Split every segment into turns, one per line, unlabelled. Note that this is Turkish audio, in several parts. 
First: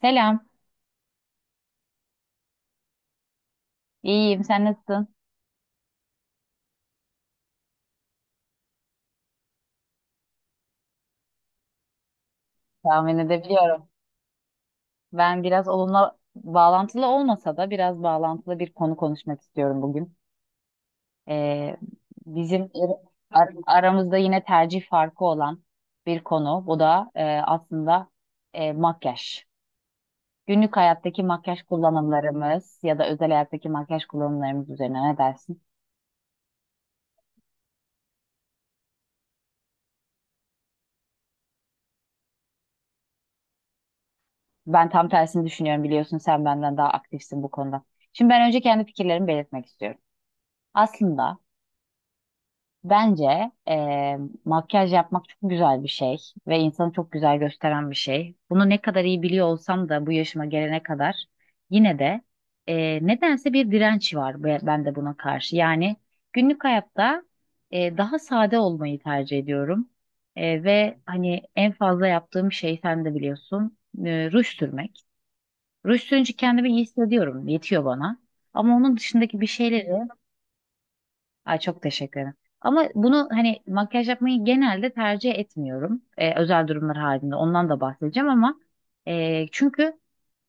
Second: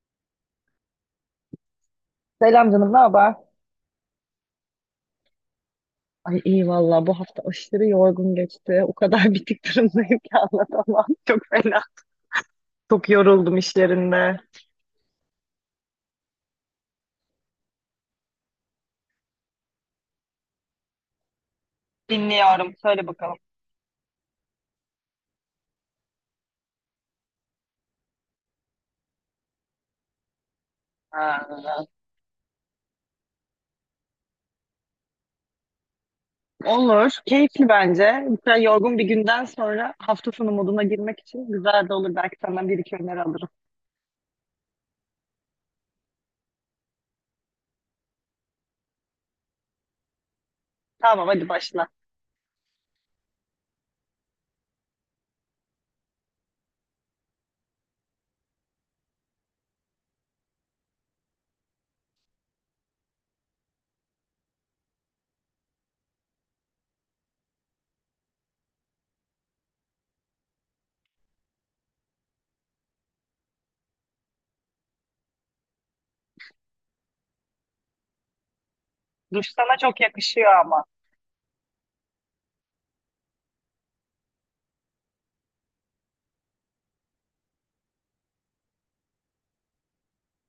Selam.
Selam canım, ne haber?
İyiyim. Sen nasılsın?
Ay iyi valla bu hafta aşırı yorgun geçti. O kadar bitik durumdayım ki anlatamam. Çok fena. Çok
Tahmin
yoruldum
edebiliyorum.
işlerinde.
Ben biraz onunla bağlantılı olmasa da biraz bağlantılı bir konu konuşmak istiyorum bugün. Ee, Bizim
Dinliyorum. Söyle bakalım.
aramızda yine tercih farkı olan bir konu. Bu da aslında makyaj. Günlük hayattaki
Ha.
makyaj kullanımlarımız ya da özel hayattaki makyaj kullanımlarımız üzerine ne dersin?
Olur. Keyifli bence. Mesela yorgun bir günden sonra hafta sonu moduna girmek için güzel de olur. Belki senden bir iki öneri alırım.
Ben tam tersini düşünüyorum biliyorsun. Sen benden daha aktifsin bu konuda. Şimdi ben önce kendi fikirlerimi belirtmek istiyorum.
Tamam
Aslında.
hadi başla.
Bence makyaj yapmak çok güzel bir şey ve insanı çok güzel gösteren bir şey. Bunu ne kadar iyi biliyor olsam da bu yaşıma gelene kadar yine de nedense bir direnç var bende buna karşı. Yani günlük hayatta daha sade olmayı tercih ediyorum. Ve hani en fazla yaptığım şey sen de biliyorsun ruj sürmek. Ruj sürünce kendimi iyi hissediyorum, yetiyor bana. Ama onun dışındaki
Duş
bir
sana
şeyleri.
çok yakışıyor ama.
Ay çok teşekkür ederim. Ama bunu hani makyaj yapmayı genelde tercih etmiyorum. Özel durumlar halinde ondan da bahsedeceğim ama çünkü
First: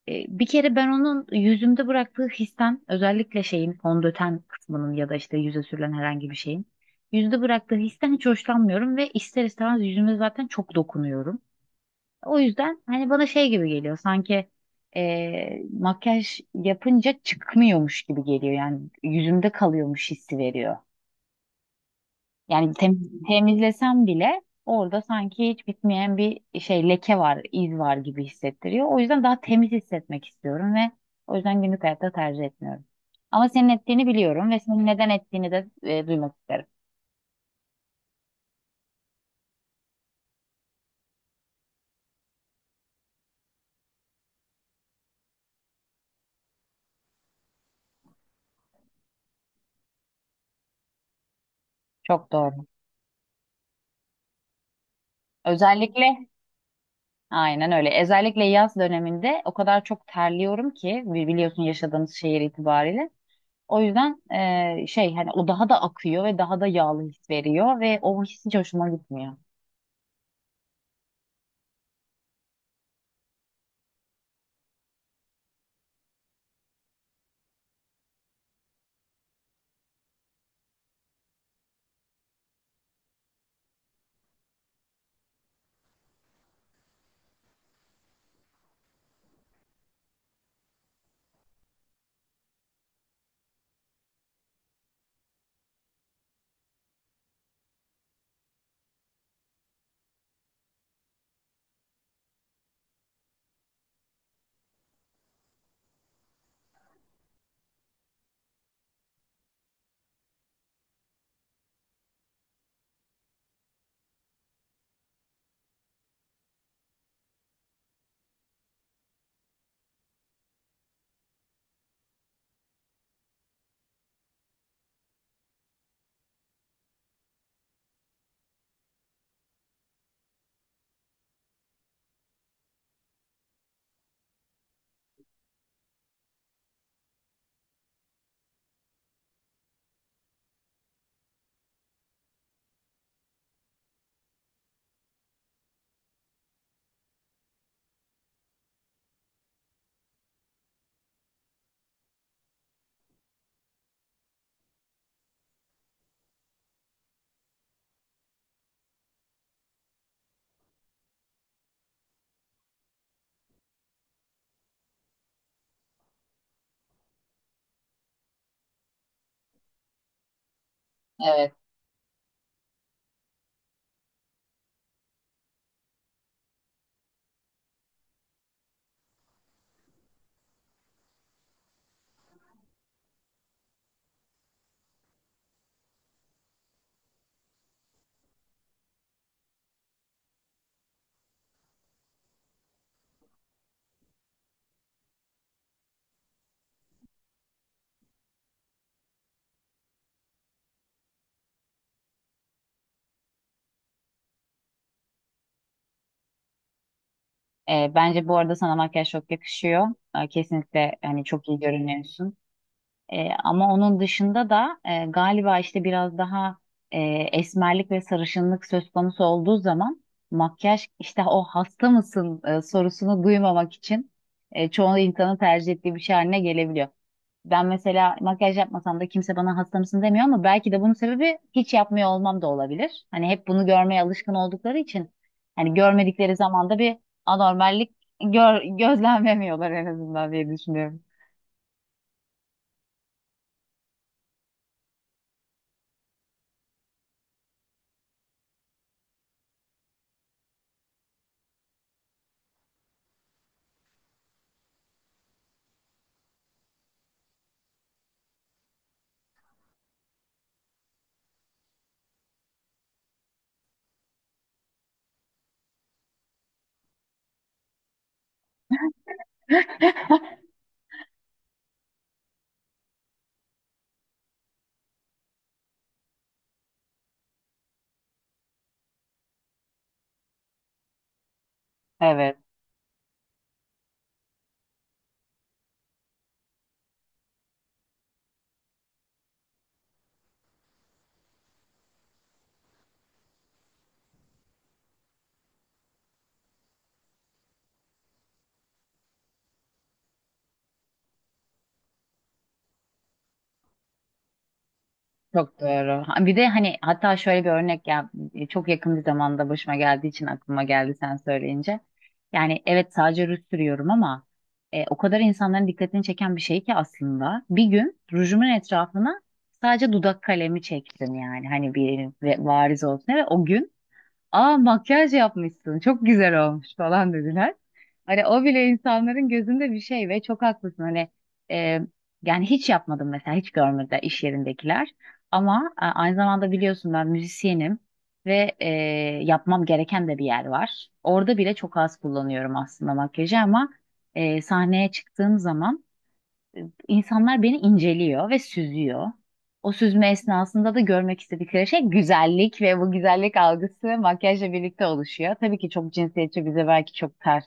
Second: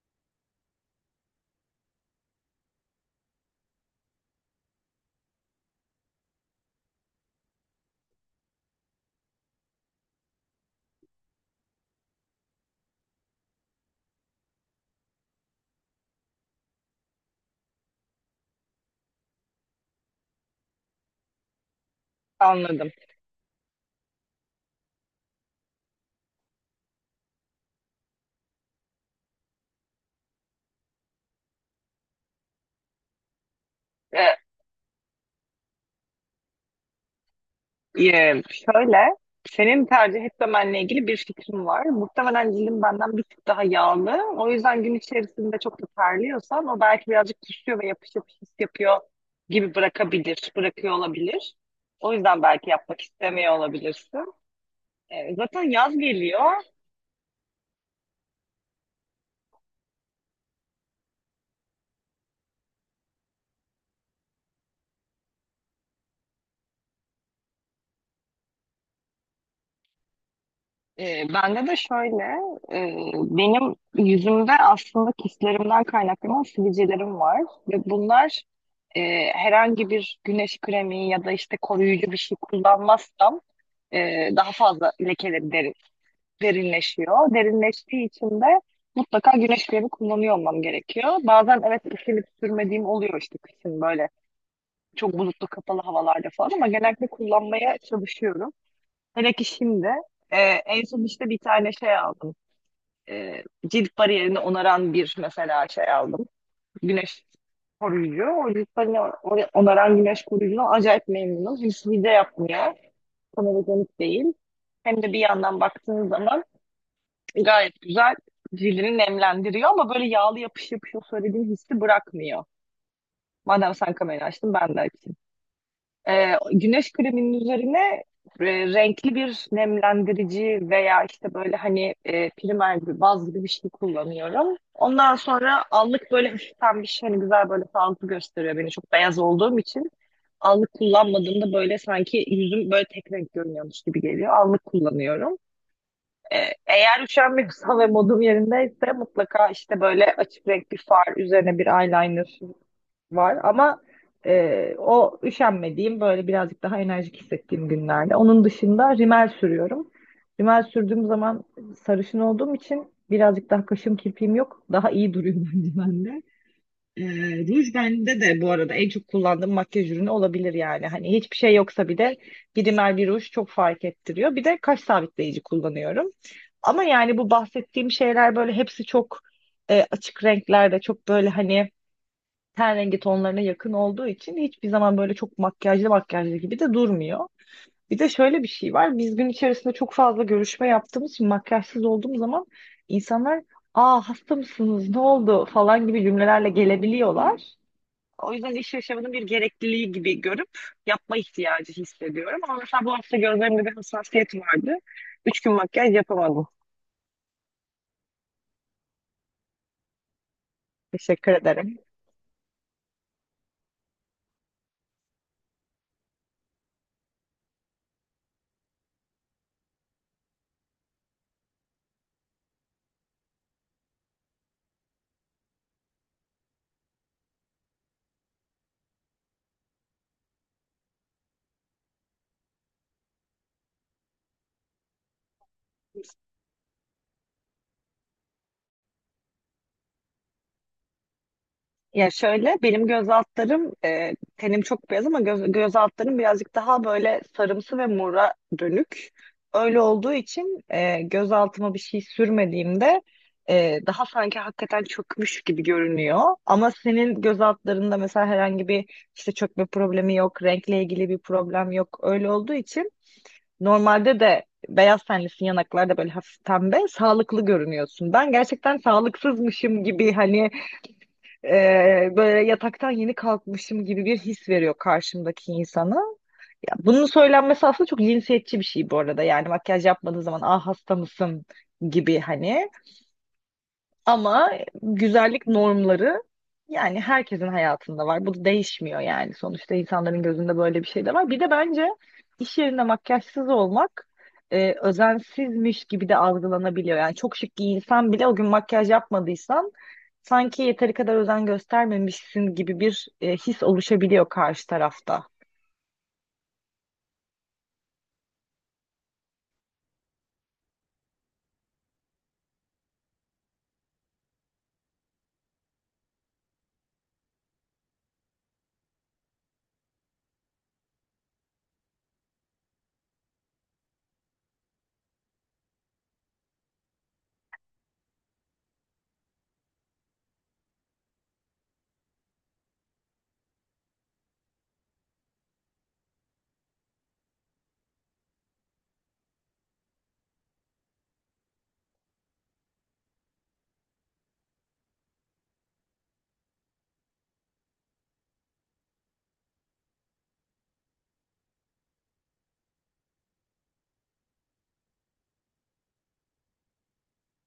bir kere ben onun yüzümde bıraktığı histen özellikle şeyin fondöten kısmının ya da işte yüze sürülen herhangi bir şeyin yüzde bıraktığı histen hiç hoşlanmıyorum ve ister istemez yüzüme zaten çok dokunuyorum. O yüzden hani bana şey gibi geliyor sanki makyaj yapınca çıkmıyormuş gibi geliyor yani yüzümde kalıyormuş hissi veriyor. Yani
Anladım.
temizlesem bile orada sanki hiç bitmeyen bir şey leke var, iz var gibi hissettiriyor. O yüzden daha temiz hissetmek istiyorum ve o yüzden günlük hayatta tercih etmiyorum. Ama senin ettiğini biliyorum ve senin neden ettiğini de duymak isterim.
Şöyle, senin tercih etmemenle ilgili bir fikrim var. Muhtemelen cildin benden bir tık daha yağlı. O yüzden gün içerisinde çok da terliyorsan o belki birazcık düşüyor ve yapış yapış his yapıyor gibi bırakabilir, bırakıyor olabilir. O
Çok
yüzden
doğru.
belki yapmak istemiyor olabilirsin. Zaten yaz
Özellikle
geliyor.
aynen öyle. Özellikle yaz döneminde o kadar çok terliyorum ki biliyorsun yaşadığımız şehir itibariyle. O yüzden şey hani o daha da akıyor ve daha da yağlı his veriyor ve o his hiç hoşuma gitmiyor.
Bende de şöyle, e, benim yüzümde aslında kistlerimden kaynaklanan sivilcelerim var ve bunlar e, herhangi bir güneş kremi ya da işte koruyucu bir şey kullanmazsam daha fazla lekeleri derinleşiyor. Derinleştiği için de mutlaka güneş kremi kullanıyor olmam gerekiyor. Bazen evet üşenip sürmediğim oluyor işte kışın böyle çok bulutlu kapalı havalarda falan ama genellikle kullanmaya çalışıyorum. Hele ki şimdi. Ee, En son işte bir tane şey aldım. e, Cilt bariyerini onaran bir mesela şey aldım. Güneş koruyucu. O cilt bariyerini onaran güneş koruyucuna acayip memnunum. Hiç hile yapmıyor. Fotojenik değil. Hem de bir yandan baktığınız zaman gayet güzel cildini nemlendiriyor ama böyle yağlı yapış yapış o söylediğim hissi bırakmıyor. Madem sen kamerayı açtın ben de açayım. Güneş kreminin üzerine e, renkli bir nemlendirici veya işte böyle hani primer gibi baz gibi bir şey kullanıyorum. Ondan sonra allık böyle hafiften bir şey hani güzel böyle sağlıklı gösteriyor beni çok beyaz olduğum için. Allık kullanmadığımda böyle sanki yüzüm böyle tek renk görünüyormuş gibi geliyor. Allık kullanıyorum. Ee, Eğer üşenmiyorsam ve modum yerindeyse mutlaka işte böyle açık renk bir far üzerine bir eyeliner var ama o üşenmediğim böyle birazcık daha enerjik hissettiğim günlerde. Onun dışında rimel sürüyorum. Rimel sürdüğüm zaman sarışın olduğum için birazcık daha kaşım kirpiğim yok. Daha iyi duruyor bence bende. E, Ruj bende de bu arada en çok kullandığım makyaj ürünü olabilir yani. Hani hiçbir şey yoksa bir de bir rimel bir ruj çok fark ettiriyor. Bir de kaş sabitleyici kullanıyorum. Ama yani bu bahsettiğim şeyler böyle hepsi çok açık renklerde çok böyle hani ten rengi tonlarına yakın olduğu için hiçbir zaman böyle çok makyajlı makyajlı gibi de durmuyor. Bir de şöyle bir şey var. Biz gün içerisinde çok fazla görüşme yaptığımız için makyajsız olduğum zaman insanlar "Aa hasta mısınız? Ne oldu?" falan gibi cümlelerle gelebiliyorlar. O yüzden iş yaşamının bir gerekliliği gibi görüp yapma ihtiyacı hissediyorum. Ama mesela bu hafta gözlerimde bir hassasiyet vardı. Üç gün makyaj yapamadım.
Bence bu arada sana makyaj çok yakışıyor. Kesinlikle hani
Teşekkür
çok iyi
ederim.
görünüyorsun. Ama onun dışında da galiba işte biraz daha e, esmerlik ve sarışınlık söz konusu olduğu zaman makyaj işte o hasta mısın sorusunu duymamak için çoğu insanın tercih ettiği bir şey haline gelebiliyor. Ben mesela makyaj yapmasam da kimse bana hasta mısın demiyor ama belki de bunun sebebi hiç yapmıyor olmam da olabilir. Hani hep bunu görmeye alışkın oldukları için hani görmedikleri zaman da bir anormallik gözlemlemiyorlar en azından diye düşünüyorum.
Ya şöyle benim göz altlarım tenim çok beyaz ama göz altlarım birazcık daha böyle sarımsı ve mora dönük. Öyle olduğu için göz altıma bir şey sürmediğimde daha sanki hakikaten çökmüş gibi görünüyor. Ama senin göz altlarında mesela herhangi bir işte çökme problemi yok, renkle ilgili bir problem yok. Öyle olduğu için normalde de beyaz tenlisin yanaklarda böyle hafif pembe sağlıklı görünüyorsun. Ben gerçekten sağlıksızmışım gibi hani böyle yataktan yeni kalkmışım gibi bir his veriyor karşımdaki insana. Ya, bunun söylenmesi aslında çok cinsiyetçi bir şey bu arada. Yani makyaj yapmadığın zaman ah hasta mısın gibi
Evet.
hani. Ama güzellik normları yani herkesin hayatında var. Bu da değişmiyor yani. Sonuçta insanların gözünde böyle bir şey de var. Bir de bence iş yerinde makyajsız olmak özensizmiş gibi de algılanabiliyor. Yani çok şık giyinsen bile o gün makyaj yapmadıysan sanki yeteri kadar özen göstermemişsin gibi bir his oluşabiliyor karşı tarafta.
Çok doğru. Ha, bir de hani hatta şöyle bir örnek ya, çok yakın bir zamanda başıma geldiği için aklıma geldi sen söyleyince. Yani evet sadece ruj sürüyorum ama o kadar insanların dikkatini çeken bir şey ki aslında. Bir gün rujumun etrafına sadece dudak kalemi çektim yani hani bir variz olsun ve o gün aa makyaj yapmışsın çok güzel olmuş falan dediler. Hani o bile insanların gözünde bir şey ve çok haklısın. Hani e, yani hiç yapmadım mesela hiç görmedi iş yerindekiler. Ama aynı zamanda biliyorsun ben müzisyenim ve yapmam gereken de bir yer var. Orada bile çok az kullanıyorum aslında makyajı ama sahneye çıktığım zaman İnsanlar beni inceliyor ve süzüyor. O süzme esnasında da görmek istedikleri şey güzellik ve bu güzellik algısı makyajla birlikte oluşuyor. Tabii ki çok cinsiyetçi, bize belki çok ters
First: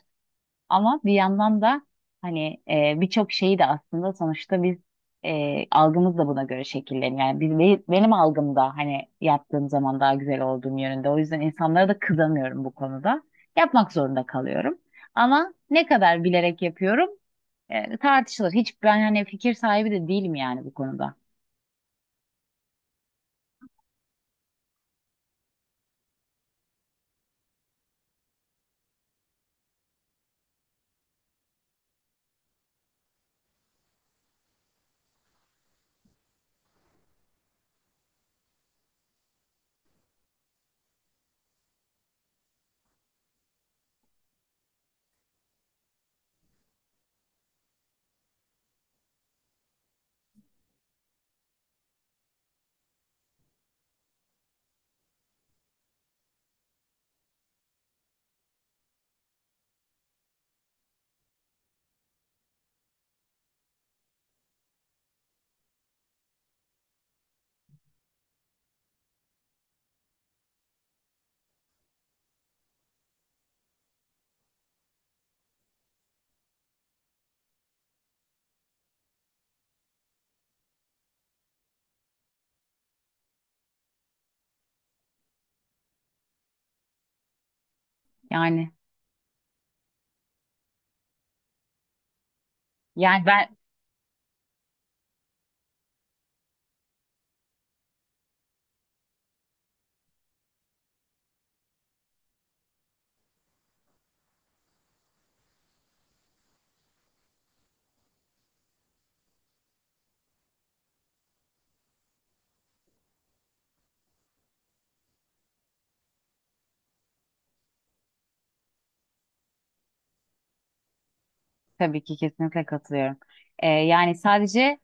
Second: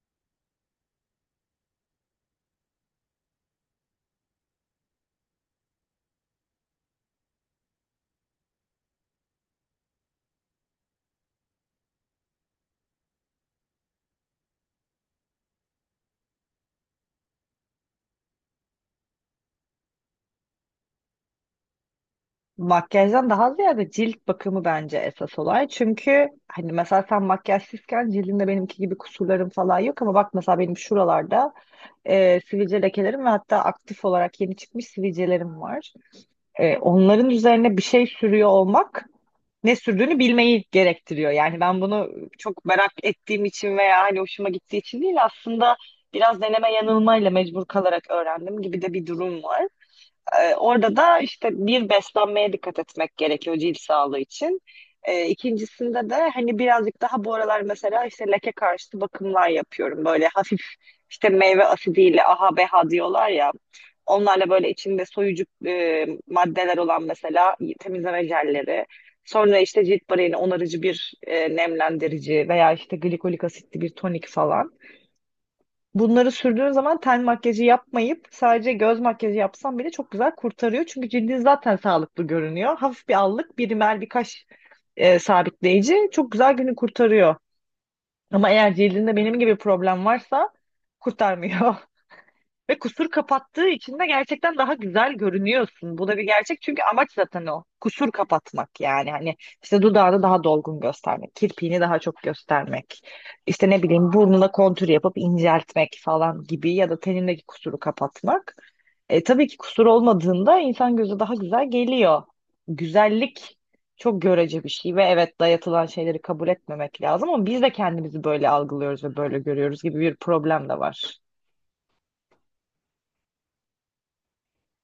ama bir yandan da hani birçok şeyi de aslında sonuçta biz algımız da buna göre şekilleniyor. Yani benim algımda hani yaptığım zaman daha güzel olduğum yönünde. O yüzden insanlara da kızamıyorum bu konuda. Yapmak zorunda kalıyorum. Ama ne kadar bilerek yapıyorum tartışılır. Hiç ben hani fikir sahibi de değilim yani bu konuda.
Makyajdan daha ziyade cilt bakımı bence esas olay. Çünkü hani mesela sen makyajsızken cildinde benimki gibi kusurlarım falan yok ama bak mesela benim şuralarda sivilce lekelerim ve hatta aktif olarak yeni çıkmış sivilcelerim var. Onların üzerine bir şey sürüyor olmak ne sürdüğünü bilmeyi gerektiriyor. Yani ben bunu çok merak ettiğim için veya hani hoşuma gittiği için değil aslında biraz deneme yanılmayla mecbur kalarak öğrendim gibi de bir durum var. Orada da işte bir beslenmeye dikkat etmek gerekiyor cilt sağlığı için. İkincisinde de hani birazcık daha bu aralar mesela işte leke karşıtı bakımlar yapıyorum. Böyle hafif işte meyve asidiyle AHA BHA diyorlar ya. Onlarla böyle içinde soyucu maddeler olan mesela temizleme jelleri. Sonra işte cilt bariyeri onarıcı bir nemlendirici veya işte glikolik asitli bir tonik falan. Bunları sürdüğün zaman ten makyajı yapmayıp sadece göz makyajı yapsan bile çok güzel kurtarıyor. Çünkü cildin zaten sağlıklı görünüyor. Hafif bir allık, bir rimel, bir kaş sabitleyici çok güzel günü kurtarıyor. Ama
Yani
eğer cildinde benim gibi problem varsa kurtarmıyor. Ve kusur
ben
kapattığı için de gerçekten daha güzel görünüyorsun. Bu da bir gerçek çünkü amaç zaten o. Kusur kapatmak yani hani işte dudağını daha dolgun göstermek, kirpiğini daha çok göstermek, işte ne bileyim burnuna kontür yapıp inceltmek falan gibi ya da tenindeki kusuru kapatmak. Tabii ki kusur olmadığında insan gözü daha güzel geliyor. Güzellik çok görece bir şey ve evet dayatılan şeyleri kabul etmemek lazım ama biz de kendimizi böyle algılıyoruz ve böyle görüyoruz gibi bir problem de var.
tabii ki kesinlikle katılıyorum. Yani sadece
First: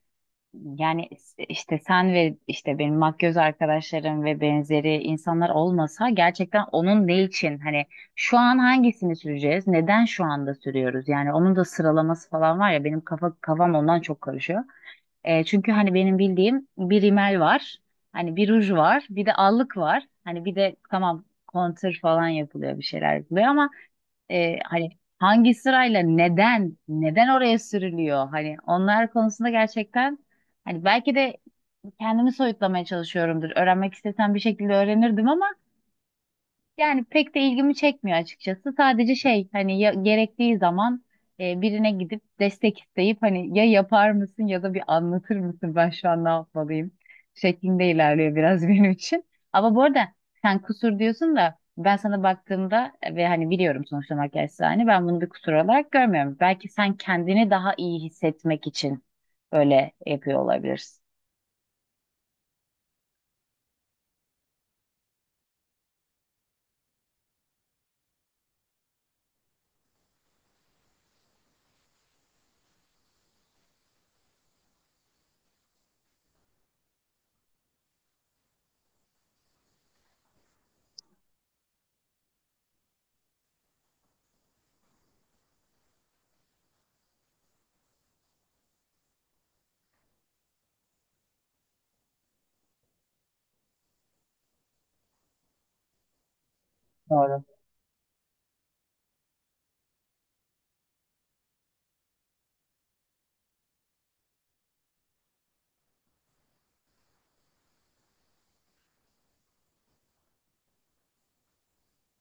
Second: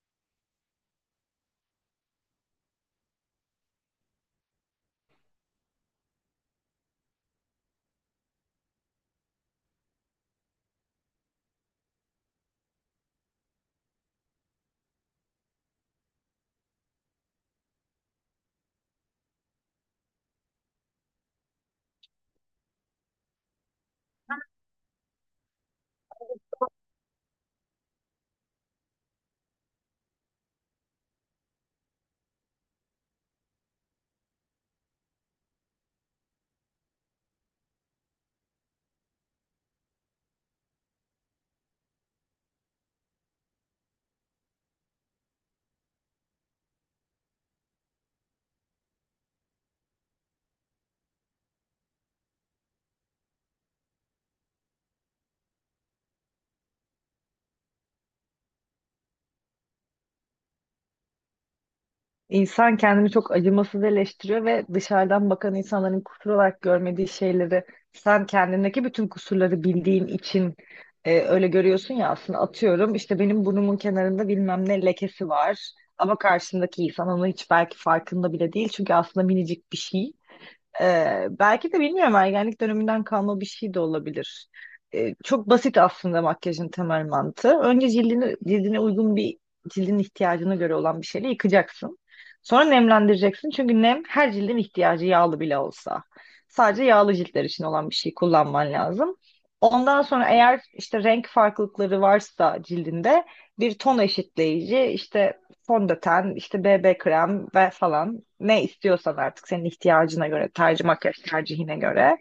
yani işte sen ve işte benim makyöz arkadaşlarım ve benzeri insanlar olmasa gerçekten onun ne için hani şu an hangisini süreceğiz? Neden şu anda sürüyoruz? Yani onun da sıralaması falan var ya benim kafam ondan çok karışıyor. Çünkü hani benim bildiğim bir rimel var. Hani bir ruj var. Bir de allık var. Hani bir de tamam kontür falan yapılıyor bir şeyler yapılıyor ama hani hangi sırayla neden oraya sürülüyor? Hani onlar konusunda gerçekten hani belki de kendimi soyutlamaya çalışıyorumdur. Öğrenmek istesem bir şekilde öğrenirdim ama yani pek de ilgimi çekmiyor açıkçası. Sadece şey hani ya, gerektiği zaman birine gidip destek isteyip hani ya yapar mısın ya da bir anlatır mısın ben şu an ne yapmalıyım şeklinde ilerliyor biraz benim için. Ama bu arada sen kusur diyorsun da ben sana baktığımda ve hani biliyorum sonuçta makyajsa hani ben bunu bir kusur olarak görmüyorum. Belki sen kendini daha iyi hissetmek için böyle yapıyor olabilirsin.
İnsan kendini çok acımasız eleştiriyor ve dışarıdan bakan insanların kusur olarak görmediği şeyleri sen kendindeki bütün kusurları bildiğin için öyle görüyorsun ya aslında atıyorum işte benim burnumun kenarında bilmem ne lekesi var ama karşımdaki insan onun hiç belki farkında bile değil çünkü aslında minicik bir şey. Belki de bilmiyorum ergenlik döneminden kalma bir şey de olabilir. Çok basit aslında makyajın temel mantığı. Önce cildine uygun bir cildin ihtiyacına göre olan bir şeyle yıkacaksın. Sonra nemlendireceksin. Çünkü nem her cildin ihtiyacı yağlı bile olsa. Sadece yağlı
Doğru.
ciltler için olan bir şey kullanman lazım. Ondan sonra eğer işte renk farklılıkları varsa cildinde bir ton eşitleyici işte fondöten, işte BB krem ve falan ne istiyorsan artık senin ihtiyacına göre, makyaj tercihine göre.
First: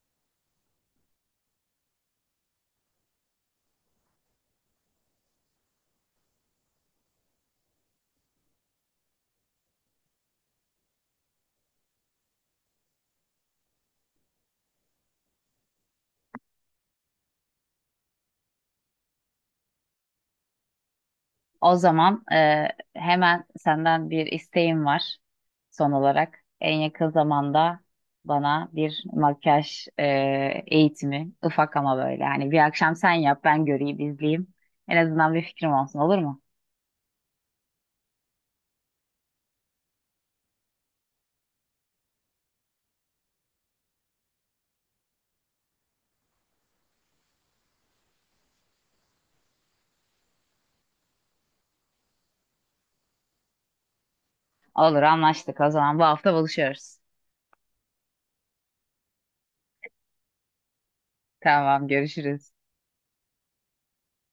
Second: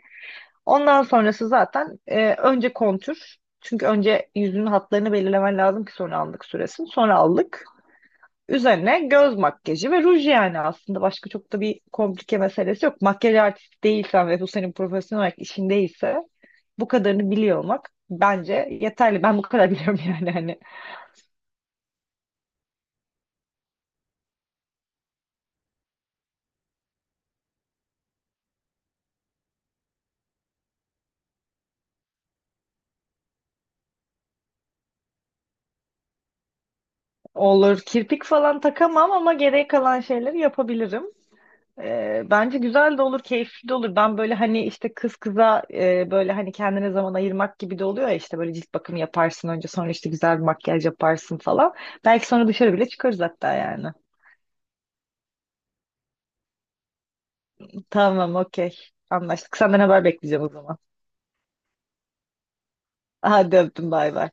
Ondan sonrası zaten önce kontür. Çünkü önce yüzünün hatlarını belirlemen lazım ki sonra aldık süresin. Sonra aldık. Üzerine göz makyajı ve ruj yani aslında başka çok da bir komplike meselesi yok. Makyaj artisti değilsen ve bu senin profesyonel olarak işin değilse bu kadarını biliyor olmak bence yeterli. Ben bu kadar biliyorum yani hani.
O zaman hemen senden bir isteğim var son olarak. En yakın zamanda bana bir makyaj eğitimi, ufak ama böyle. Hani bir akşam sen yap ben göreyim izleyeyim. En azından bir fikrim olsun, olur mu?
Olur kirpik falan takamam ama geriye kalan şeyleri yapabilirim. Bence güzel de olur, keyifli de olur. Ben böyle hani işte kız kıza böyle hani kendine zaman ayırmak gibi de oluyor ya işte böyle cilt bakımı yaparsın önce sonra işte güzel bir makyaj yaparsın falan. Belki sonra dışarı bile çıkarız hatta yani.
Olur, anlaştık. O zaman bu hafta buluşuyoruz.
Tamam, okey. Anlaştık. Senden haber bekleyeceğim o zaman.
Tamam, görüşürüz.
Hadi öptüm, bay bay.